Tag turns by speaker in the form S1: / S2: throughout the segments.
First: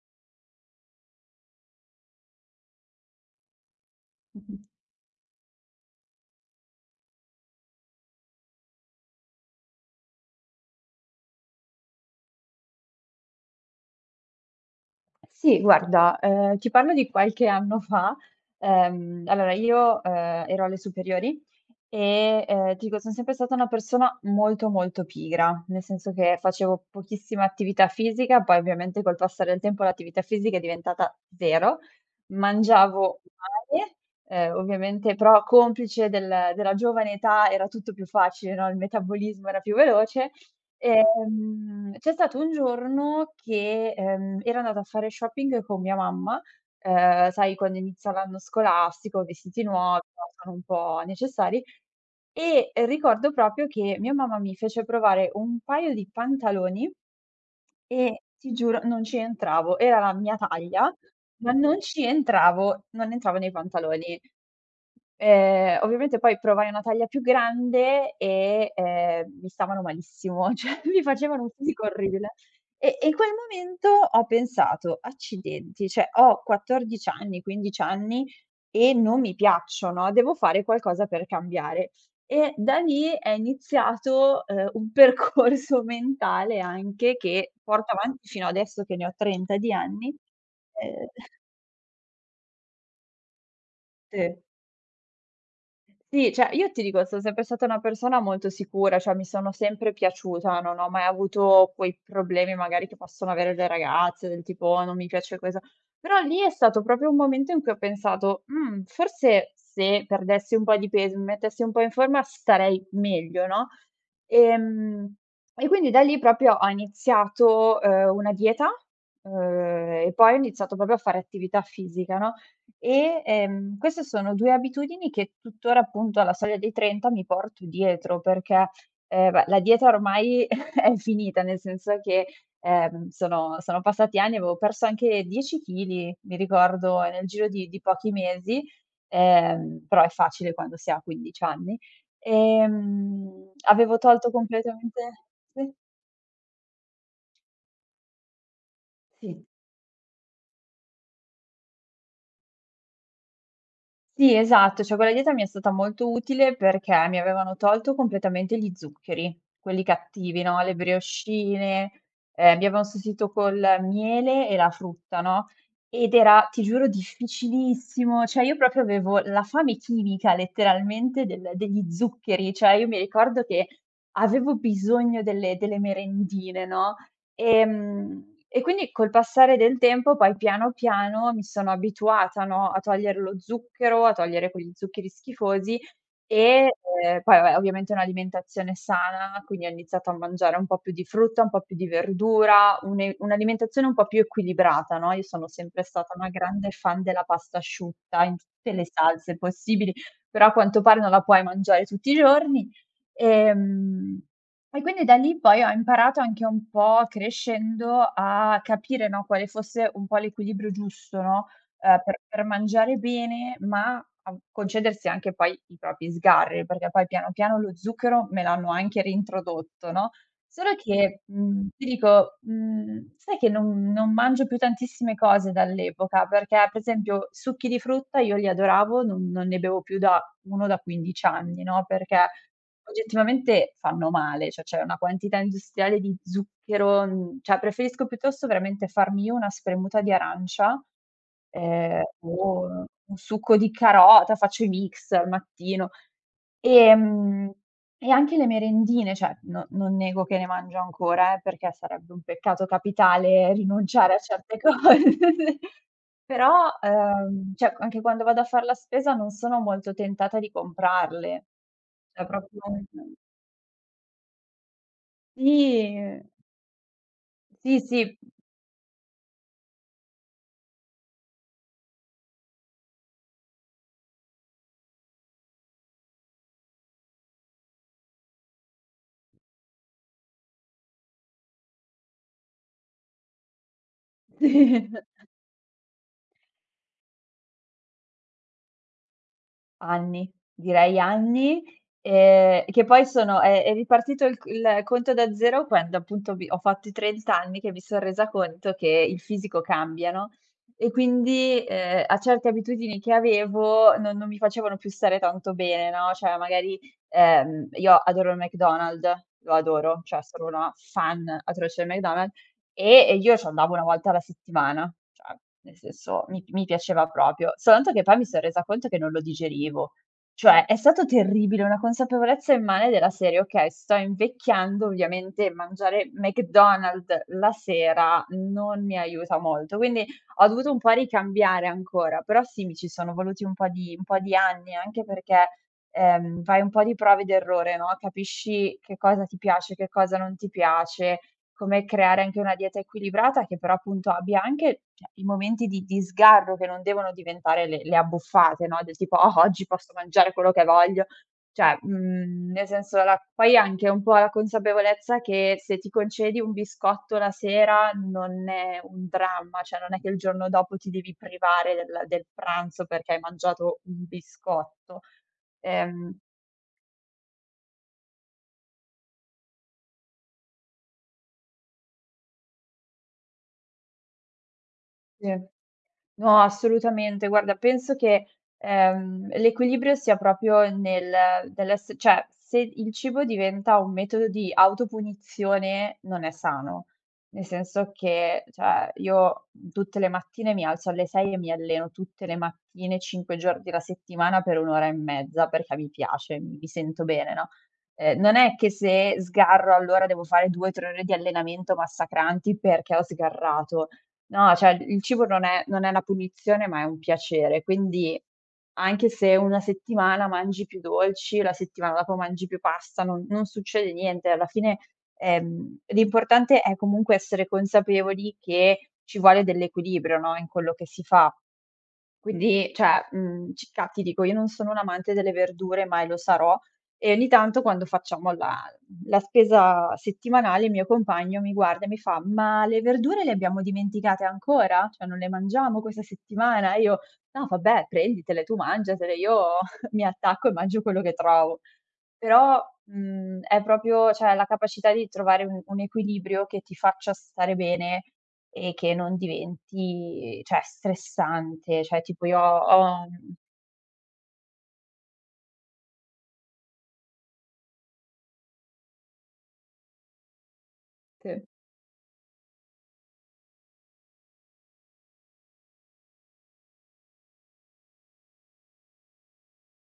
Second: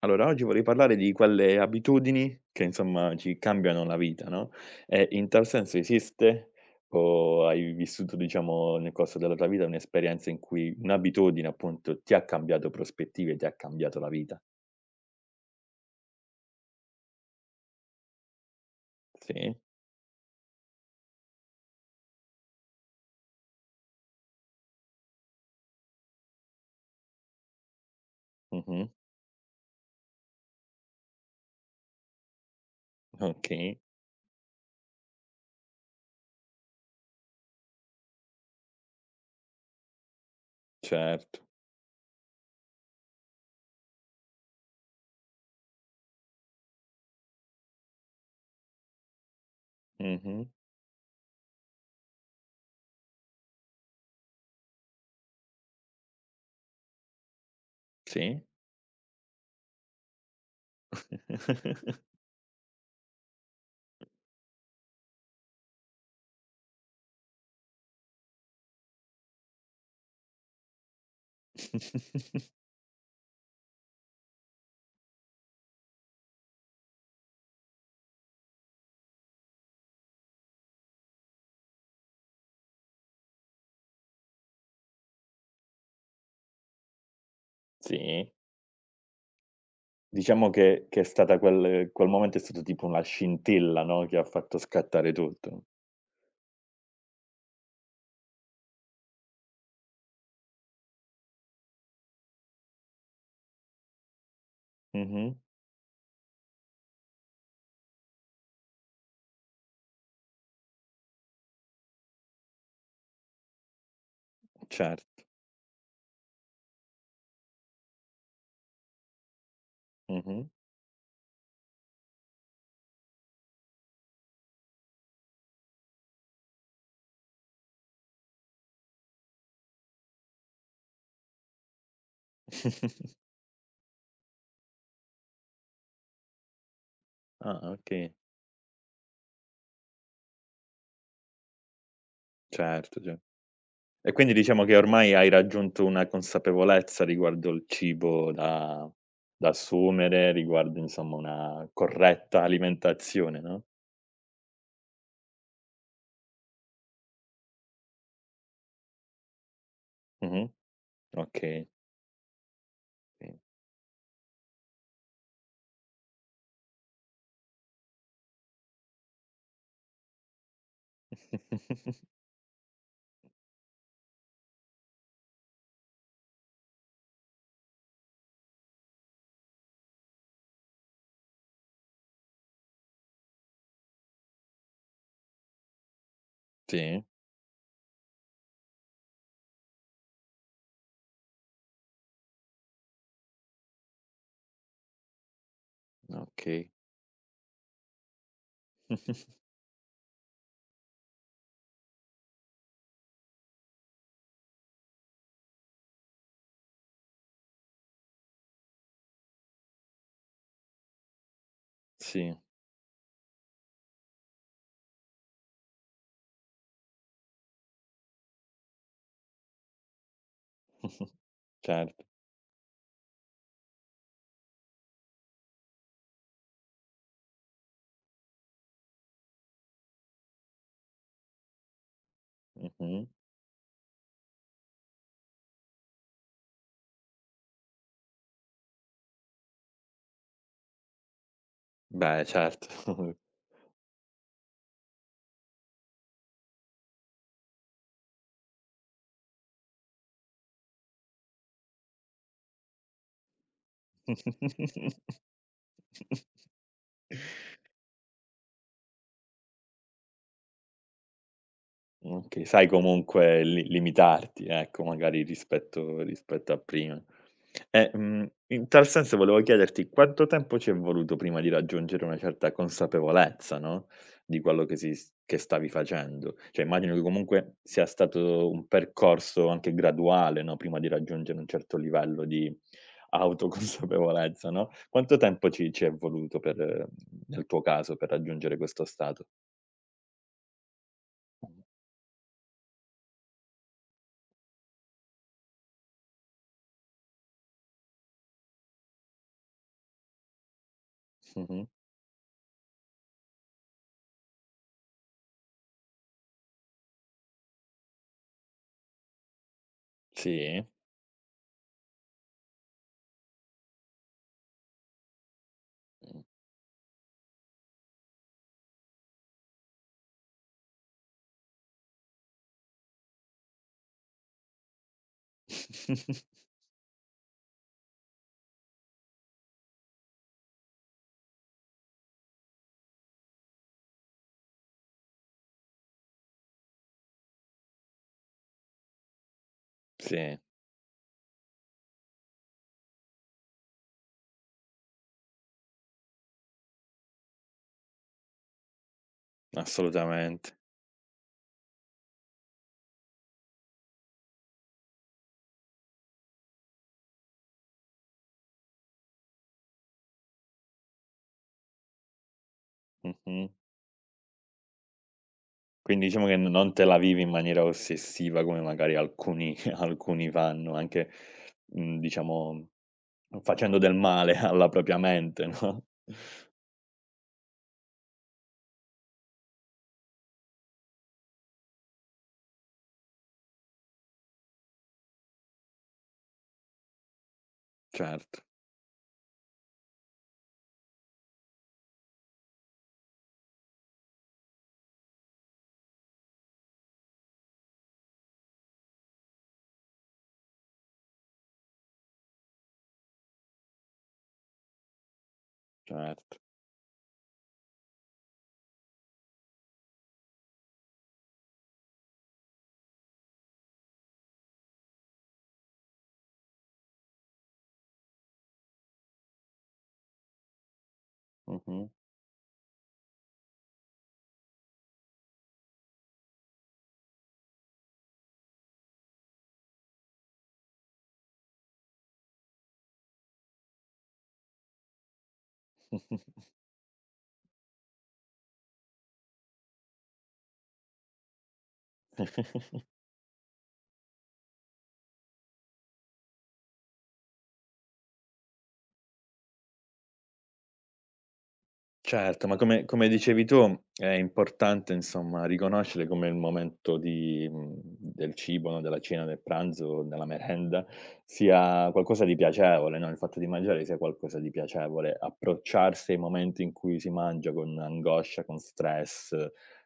S1: Allora, oggi vorrei parlare di quelle abitudini che insomma ci cambiano la vita, no, e in tal senso esiste o hai vissuto, diciamo, nel corso della tua vita un'esperienza in cui un'abitudine appunto ti ha cambiato prospettive, ti ha cambiato la vita?
S2: Sì, guarda, ti parlo di qualche anno fa.
S1: Sì,
S2: Allora io, ero alle superiori e, ti dico, son sempre stata una persona molto, molto pigra, nel senso che facevo pochissima attività fisica, poi
S1: mh-mh,
S2: ovviamente col passare del tempo l'attività fisica è diventata 0, mangiavo
S1: okay,
S2: male, ovviamente però complice della giovane età era tutto più facile, no, il metabolismo era più veloce.
S1: certo,
S2: C'è stato un giorno che, ero andata a fare shopping con mia mamma, sai quando inizia l'anno scolastico, vestiti nuovi, no,
S1: mh-mh,
S2: sono un po' necessari, e ricordo proprio che mia mamma mi fece provare un paio di pantaloni e
S1: sì.
S2: ti giuro non ci entravo. Era la mia taglia, ma non ci entravo, non entravo nei pantaloni. Ovviamente poi provai una taglia più grande e, mi stavano malissimo, cioè mi facevano un fisico orribile. E in quel momento ho pensato: "Accidenti, cioè ho 14 anni, 15 anni e non mi piacciono, devo fare qualcosa per cambiare." E da lì è iniziato, un percorso mentale anche che porto avanti
S1: Sì,
S2: fino adesso che ne ho 30 di anni.
S1: diciamo che è
S2: Ehm
S1: stata quel momento è stato tipo una scintilla, no, che ha
S2: sì.
S1: fatto scattare tutto.
S2: Sì, cioè io ti dico, sono sempre stata una persona molto sicura, cioè mi sono sempre piaciuta, non ho mai avuto quei problemi magari che possono avere le ragazze, del tipo: "Oh, non mi
S1: Mh-mh,
S2: piace questo". Però lì è stato proprio un momento in cui ho pensato: "Mhmm, forse se perdessi un po' di peso, mi mettessi un po' in forma starei meglio", no,
S1: cer
S2: ehm, e quindi da lì proprio ho iniziato, una dieta, uhm, e poi ho
S1: mh-mh.
S2: iniziato proprio a fare attività fisica, no, e, queste sono 2 abitudini che tuttora, appunto, alla soglia dei 30 mi porto dietro perché, beh, la dieta ormai è finita, nel senso che, sono passati anni, avevo perso anche 10 chili, mi ricordo, nel giro di
S1: Ah,
S2: di pochi
S1: okay.
S2: mesi, però è facile quando si ha 15 anni.
S1: Certo, cer
S2: Avevo
S1: e
S2: tolto
S1: quindi diciamo che ormai
S2: completamente.
S1: hai
S2: Sì,
S1: raggiunto una consapevolezza riguardo il cibo da
S2: sì.
S1: da assumere, riguardo insomma una corretta alimentazione, no,
S2: Sì, esatto, cioè quella dieta mi è stata molto utile perché mi avevano tolto completamente gli zuccheri, quelli cattivi,
S1: mh-mh,
S2: no, le
S1: okay,
S2: briochine, mi avevano sostituito
S1: sì.
S2: col miele e la frutta, no, ed era, ti giuro, difficilissimo, cioè io proprio avevo la fame chimica letteralmente del degli zuccheri, cioè io mi ricordo che avevo bisogno delle merendine, no. E quindi col passare del tempo poi piano piano mi sono abituata, no, a togliere lo zucchero, a togliere quegli zuccheri schifosi e,
S1: Sì,
S2: poi vabbè ovviamente un'alimentazione sana, quindi ho iniziato a mangiare un po' più di frutta, un po' più di verdura, une un'alimentazione un po' più equilibrata, no, io sono sempre stata una
S1: okay.
S2: grande fan della pasta asciutta in tutte le salse possibili, però a quanto pare non la puoi mangiare tutti i giorni. Ehm e quindi da lì poi ho imparato anche un po' crescendo a capire, no, quale fosse un po' l'equilibrio giusto, no, per
S1: Sì,
S2: per mangiare bene, ma a concedersi anche poi i propri sgarri, perché poi piano piano lo zucchero me l'hanno anche reintrodotto, no. Solo che, ti
S1: certo,
S2: dico, sai che non mangio più tantissime cose dall'epoca, perché per esempio succhi di frutta io li adoravo, non ne bevo più da 1 da 15 anni, no, perché
S1: mh-mh.
S2: oggettivamente fanno male, cioè c'è una quantità industriale di zucchero, cioè preferisco piuttosto veramente farmi io una spremuta di arancia.
S1: Beh,
S2: O
S1: certo.
S2: un succo di carota, faccio i mix al mattino. Ehm, e anche le merendine, cioè no non nego che ne mangio ancora, perché sarebbe un peccato capitale rinunciare a certe cose. Però, cioè anche quando vado a far la spesa non sono molto tentata di comprarle. Cioè
S1: Okay,
S2: proprio.
S1: sai comunque li limitarti, ecco, magari rispetto
S2: Sì,
S1: rispetto a prima.
S2: sì,
S1: E,
S2: sì.
S1: in tal senso volevo chiederti quanto tempo ci è voluto prima di raggiungere una certa consapevolezza, no, di quello che si s che stavi facendo? Cioè immagino che comunque sia stato un percorso anche graduale, no, prima di raggiungere un certo livello di autoconsapevolezza, no? Quanto tempo ci è voluto per nel tuo caso, per raggiungere questo stato?
S2: Anni, direi
S1: Mh.
S2: anni, che poi sono è ripartito il conto da 0 quando appunto mi ho fatto i 30 anni che mi son resa conto che il fisico cambia, no, e quindi,
S1: Mh-mh.
S2: a certe abitudini che avevo non mi facevano più stare tanto bene, no, cioè magari, io adoro il McDonald's, lo adoro, cioè sono
S1: Sì.
S2: una fan atroce del McDonald's e io c'andavo 1 volta alla settimana, cioè nel senso mi piaceva proprio, soltanto che poi mi son resa conto che non lo digerivo. Cioè è stato terribile, una consapevolezza immane della serie: "Okay, sto invecchiando, ovviamente mangiare McDonald's la sera non mi aiuta molto." Quindi ho dovuto un po' ricambiare ancora, però sì, mi ci sono voluti un po' di anni, anche perché, fai un po' di prova ed errore, no, capisci che cosa ti piace, che cosa non
S1: Sì,
S2: ti piace, come creare anche una dieta equilibrata che però appunto abbia anche, cioè, i momenti di sgarro che non devono diventare le abbuffate, no, del tipo: "Oh, oggi posso mangiare quello
S1: assolutamente.
S2: che voglio." Cioè, nel senso la poi anche un po' la consapevolezza che se ti concedi un biscotto la sera non è un dramma, cioè non è che il giorno dopo ti devi privare del pranzo perché hai
S1: Mh-mh.
S2: mangiato un biscotto.
S1: Quindi
S2: Ehm
S1: diciamo che n non te la vivi in maniera ossessiva come magari alcuni alcuni fanno, anche, diciamo facendo del male alla propria
S2: sì.
S1: mente, no.
S2: No, assolutamente. Guarda, penso che, l'equilibrio sia proprio nel nell'ess cioè, se il cibo diventa un metodo di autopunizione non è sano. Nel senso
S1: Certo,
S2: che, cioè, io tutte le mattine mi alzo alle 6 e mi alleno tutte le mattine, 5 giorni alla settimana per 1 ora e mezza perché mi piace, mi sento bene, no, non è che se sgarro allora devo fare 2, 3 ore di allenamento massacranti perché ho sgarrato. No, cioè il cibo non è una
S1: certo.
S2: punizione, ma è un piacere, quindi anche se una settimana mangi più dolci, la settimana dopo mangi più pasta, non succede niente. Alla fine, l'importante è comunque essere consapevoli che ci vuole dell'equilibrio, no, in quello che si fa.
S1: Mh-mh.
S2: Quindi, cioè, circa ti dico, io non sono un'amante delle verdure, mai lo sarò, e ogni tanto quando facciamo la spesa settimanale, il mio compagno mi guarda e mi fa: "Ma le verdure le abbiamo dimenticate ancora? Cioè non le mangiamo questa settimana?" E io: "No vabbè, prenditele tu, mangiatele, io mi attacco e mangio quello che trovo." Però, è proprio cioè la capacità di trovare un equilibrio che ti faccia stare bene e che non diventi, cioè, stressante. Cioè tipo io
S1: Certo, ma
S2: ho
S1: come
S2: ho,
S1: come
S2: mhmm
S1: dicevi tu è importante insomma riconoscere come il momento di del cibo, no, della cena, del pranzo, della merenda,
S2: Sì.
S1: sia qualcosa di piacevole, no, il fatto di mangiare sia qualcosa di piacevole. Approcciarsi ai momenti in cui si mangia con angoscia, con stress,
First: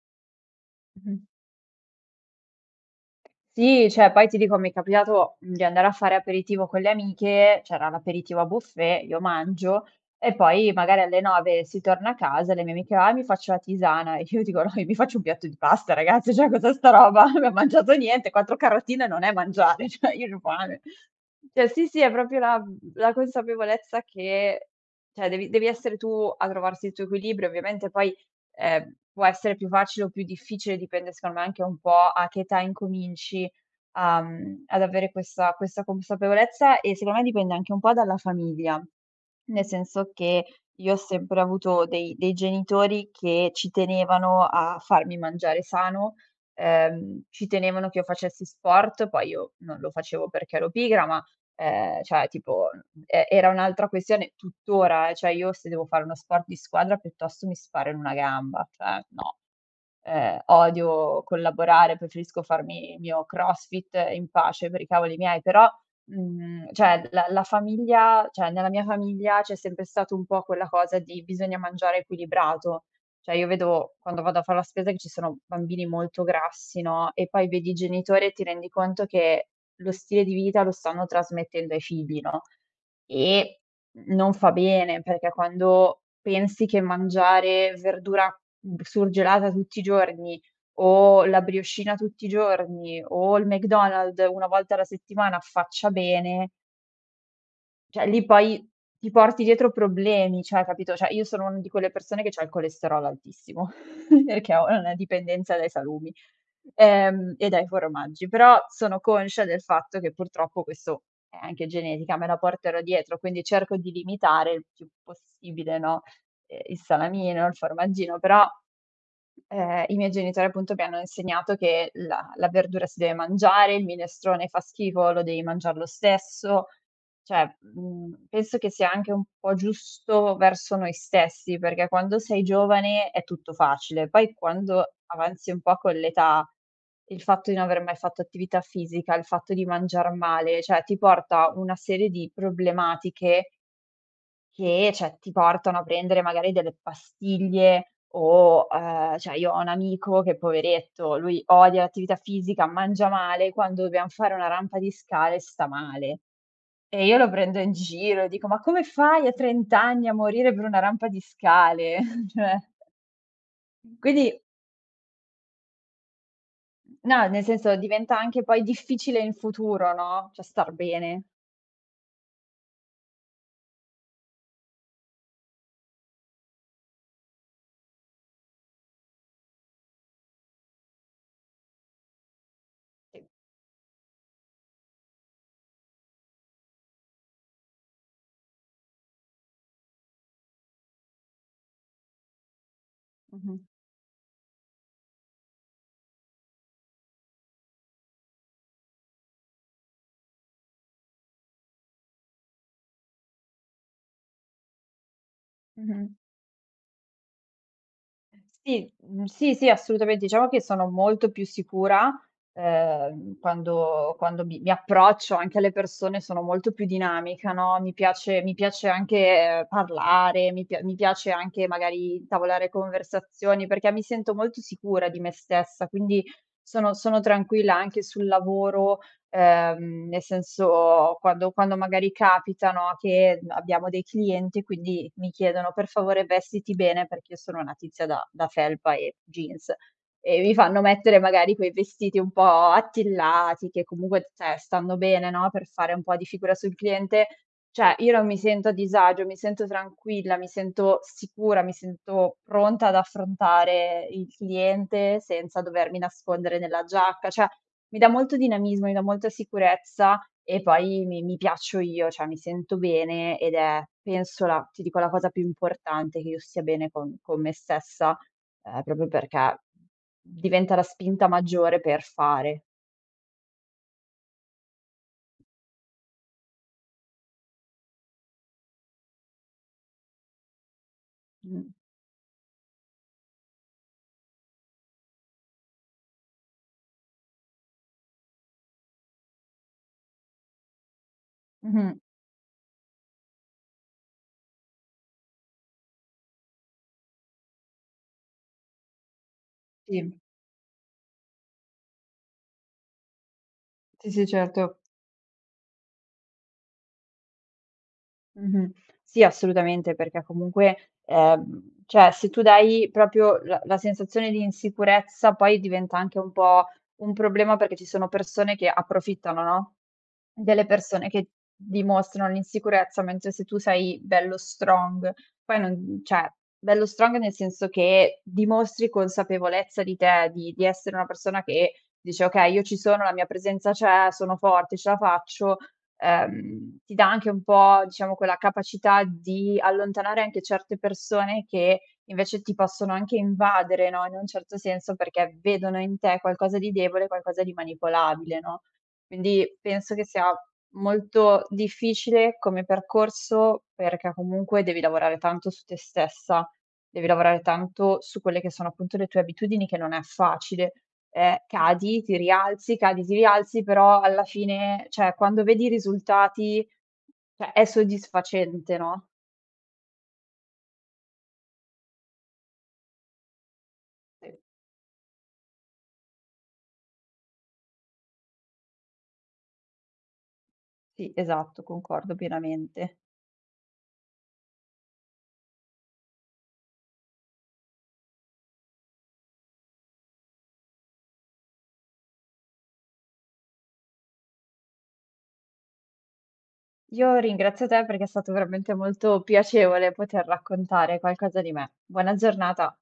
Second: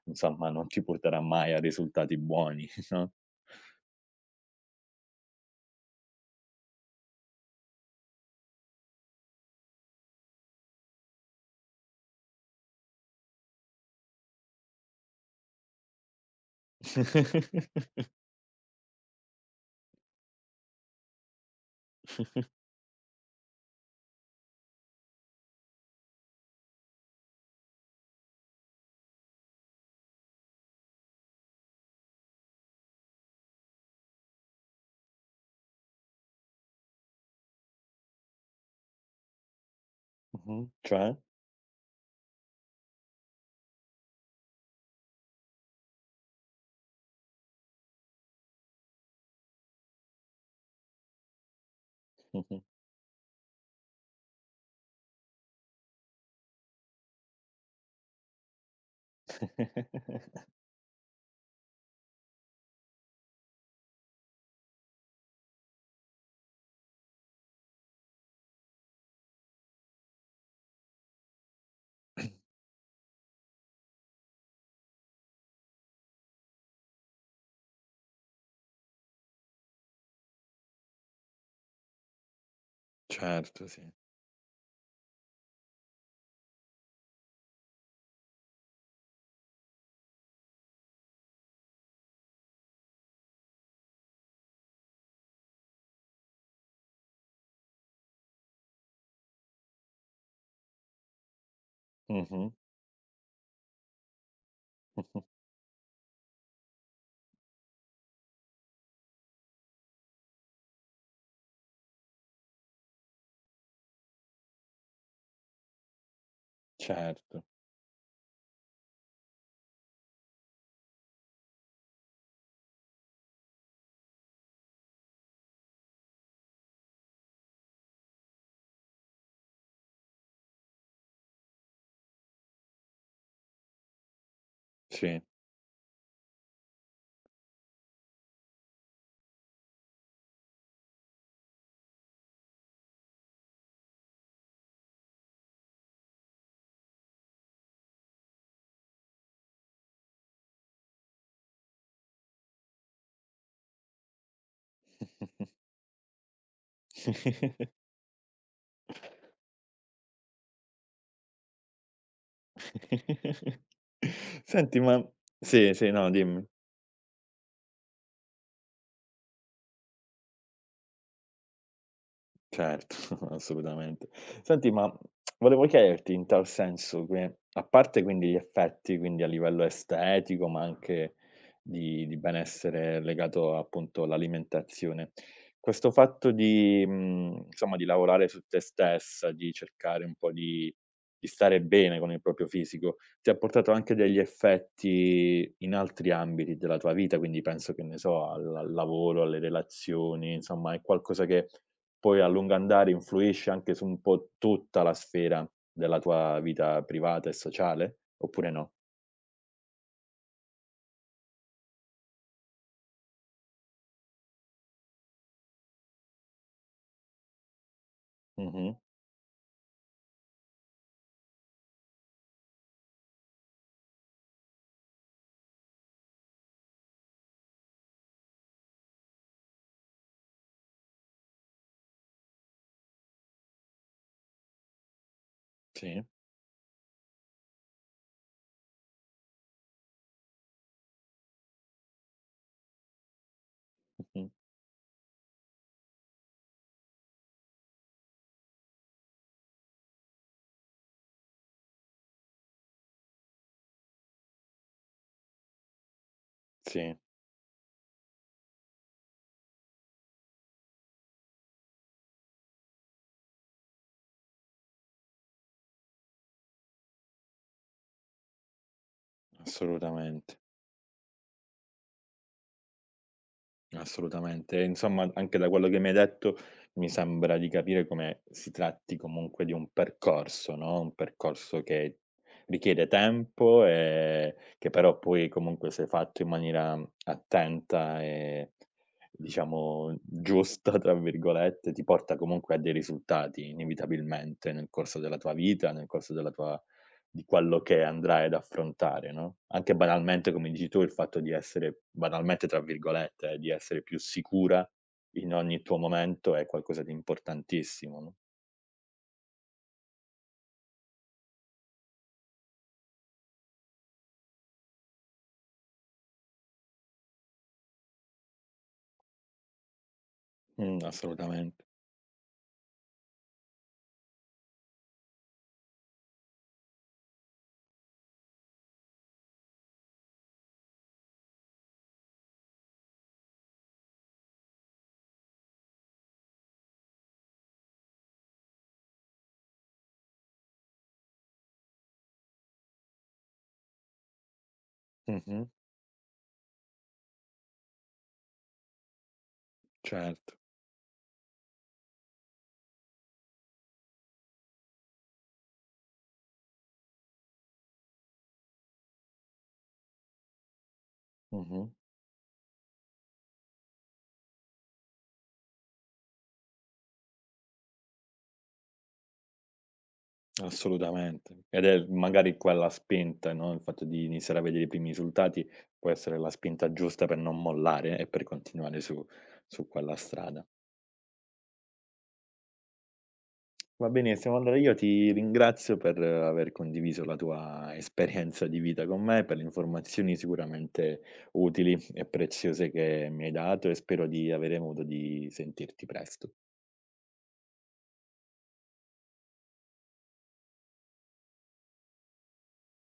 S1: insomma non ti porterà
S2: Mh-mh.
S1: mai a risultati buoni, no?
S2: Sì, cioè poi ti dico, mi è capitato, di andare a fare aperitivo con le amiche, c'era l'aperitivo a buffet, io mangio e poi magari alle 9 si torna a casa e le mie amiche: "Ah, mi faccio la tisana." E io dico: "No, io mi faccio un piatto di pasta ragazze, cioè cos'è sta roba? Non ho mangiato niente, 4 carotine non è mangiare, cioè io c'ho fame." Cioè sì, sì, è proprio la consapevolezza che cioè devi essere tu a trovarsi il tuo equilibrio. Ovviamente poi può essere più facile o più difficile, dipende secondo me anche un po' a che età incominci ad avere questa consapevolezza e secondo me dipende anche un po' dalla famiglia. Nel senso che
S1: Mh-mh.
S2: io ho
S1: Cioè?
S2: sempre avuto dei genitori che ci tenevano a farmi mangiare sano, ci tenevano che io facessi sport, poi io non lo facevo perché ero pigra, ma, cioè
S1: Mh-mh.
S2: tipo, e era un'altra questione tuttora, cioè io se devo fare uno sport di squadra piuttosto mi sparo in una gamba, cioè no. Odio collaborare, preferisco farmi il mio CrossFit in pace per i cavoli miei, però, cioè la famiglia cioè nella mia famiglia c'è sempre stato un po' quella cosa di bisogna mangiare equilibrato. Cioè io vedo quando vado a far la spesa che ci sono bambini molto grassi, no, e poi vedi i genitori e ti rendi conto che lo stile di vita lo stanno trasmettendo ai figli, no? E
S1: Certo, sì.
S2: non fa bene, perché quando pensi che mangiare verdura, surgelata tutti i giorni o la briochina tutti i giorni o il McDonald's una volta alla settimana faccia bene, cioè lì poi ti porti dietro problemi, cioè capito, cioè io sono una di quelle persone che c'ha il
S1: Mh-mh,
S2: colesterolo altissimo, perché ho una
S1: mh-mh.
S2: dipendenza dai salumi, e dai formaggi, però sono conscia del fatto che purtroppo questo è anche genetica, me la porterò dietro, quindi cerco di limitare il più possibile, no, il
S1: Certo.
S2: salamino, il formaggino, però. I miei genitori appunto mi hanno insegnato che la verdura si deve mangiare, il minestrone fa schifo, lo devi mangiar lo stesso. Cioè, penso che sia anche un po' giusto verso noi stessi, perché quando sei giovane è tutto facile, poi quando
S1: Sì.
S2: avanzi un po' con l'età, il fatto di non aver mai fatto attività fisica, il fatto di mangiar male, cioè ti porta una serie di problematiche che cioè, ti portano a prendere magari delle pastiglie o, cioè io ho un amico che poveretto, lui odia l'attività fisica, mangia male, quando dobbiamo fare una rampa di scale sta male. E io lo prendo in giro e dico: "Ma come fai a 30 anni a morire per una rampa di scale?" Cioè quindi
S1: Senti ma sì, sì, no dimmi.
S2: no, nel senso diventa anche poi difficile in futuro, no, cioè star bene.
S1: Certo, assolutamente. Senti, ma volevo chiederti in tal senso che, a parte quindi gli effetti, quindi a livello estetico, ma anche di benessere
S2: Sì.
S1: legato appunto all'alimentazione, questo fatto di, insomma, di lavorare su te stessa, di cercare un po' di stare bene con il proprio fisico, ti ha
S2: Mh-mh.
S1: portato anche degli effetti in altri ambiti della tua vita, quindi penso, che ne so, al lavoro, alle relazioni, insomma è qualcosa che poi a lungo andare influisce anche su un po' tutta la sfera della
S2: Mh-mh.
S1: tua vita privata e sociale? Oppure no?
S2: Sì, sì, sì, assolutamente. Diciamo che sono molto più sicura, quando mi approccio anche alle persone, sono molto più dinamica, no, mi piace mi
S1: Mh-mh.
S2: piace anche parlare, mi piace anche magari intavolare conversazioni, perché mi sento molto sicura di me stessa, quindi sono tranquilla anche sul lavoro. Nel senso quando magari capita, no, che abbiamo dei clienti e quindi mi chiedono: "Per
S1: Sì,
S2: favore vestiti bene", perché io sono una tizia da felpa e jeans, e mi fanno mettere magari quei vestiti un po' attillati che comunque,
S1: mh-mh.
S2: cioè, stanno bene, no, per fare un po' di figura sul cliente. Cioè, io non mi sento a disagio, mi sento tranquilla, mi sento sicura, mi sento pronta ad affrontare il cliente senza dovermi nascondere nella
S1: Sì,
S2: giacca. Cioè, mi dà molto dinamismo, mi dà molta sicurezza e poi mi piaccio io, cioè mi sento bene ed è penso la ti dico la cosa più importante, che io stia bene con me stessa, proprio perché
S1: assolutamente.
S2: diventa la spinta maggiore per fare.
S1: Assolutamente. E insomma, anche da quello che mi hai detto, mi sembra di capire come si tratti comunque di un percorso, no, un percorso
S2: Mh.
S1: che richiede tempo e che però poi comunque se fatto in maniera attenta e diciamo "giusta" tra virgolette, ti
S2: Mh-mh.
S1: porta comunque a dei risultati inevitabilmente nel corso della tua vita, nel corso della tua di quello che andrai ad affrontare, no, anche
S2: Sì.
S1: banalmente come dici tu, il fatto di essere banalmente tra virgolette, di essere più
S2: Sì, sì,
S1: sicura
S2: certo.
S1: in ogni tuo momento è qualcosa di importantissimo, no?
S2: Mh-mh. Sì, assolutamente, perché comunque, cioè se tu dai proprio la sensazione di insicurezza, poi diventa anche un po' un problema, perché ci sono persone che approfittano, no? Delle persone che
S1: Assolutamente.
S2: dimostrano l'insicurezza, mentre se tu sei bello strong, poi non cioè, bello strong nel senso che dimostri consapevolezza di te, di essere una persona che dice: "Okay, io ci sono, la mia presenza c'è, sono forte, ce la faccio", ti dà anche un po', diciamo, quella capacità di allontanare anche certe persone che invece ti possono anche invadere, no, in un certo senso, perché
S1: Mh-mh,
S2: vedono in te qualcosa di debole, qualcosa di manipolabile, no? Quindi penso che sia
S1: certo.
S2: molto difficile come percorso, perché comunque devi lavorare tanto su te stessa, devi lavorare tanto su quelle che sono appunto le tue abitudini, che non è facile.
S1: Mh-mh,
S2: Cadi, ti rialzi, cadi, ti rialzi, però alla fine, cioè quando vedi i risultati, cioè è soddisfacente, no?
S1: assolutamente. Ed è magari quella spinta, no, il fatto di
S2: Sì.
S1: iniziare a vedere i primi risultati può essere la spinta giusta per non mollare e per continuare su su quella strada.
S2: Sì, esatto, concordo pienamente.
S1: Va benissimo, allora io ti ringrazio per aver condiviso la tua esperienza di vita con me, per le informazioni sicuramente utili e preziose che mi hai dato e spero di avere modo di sentirti presto.
S2: Io ringrazio te perché è stato veramente molto piacevole poter raccontare qualcosa di me. Buona giornata.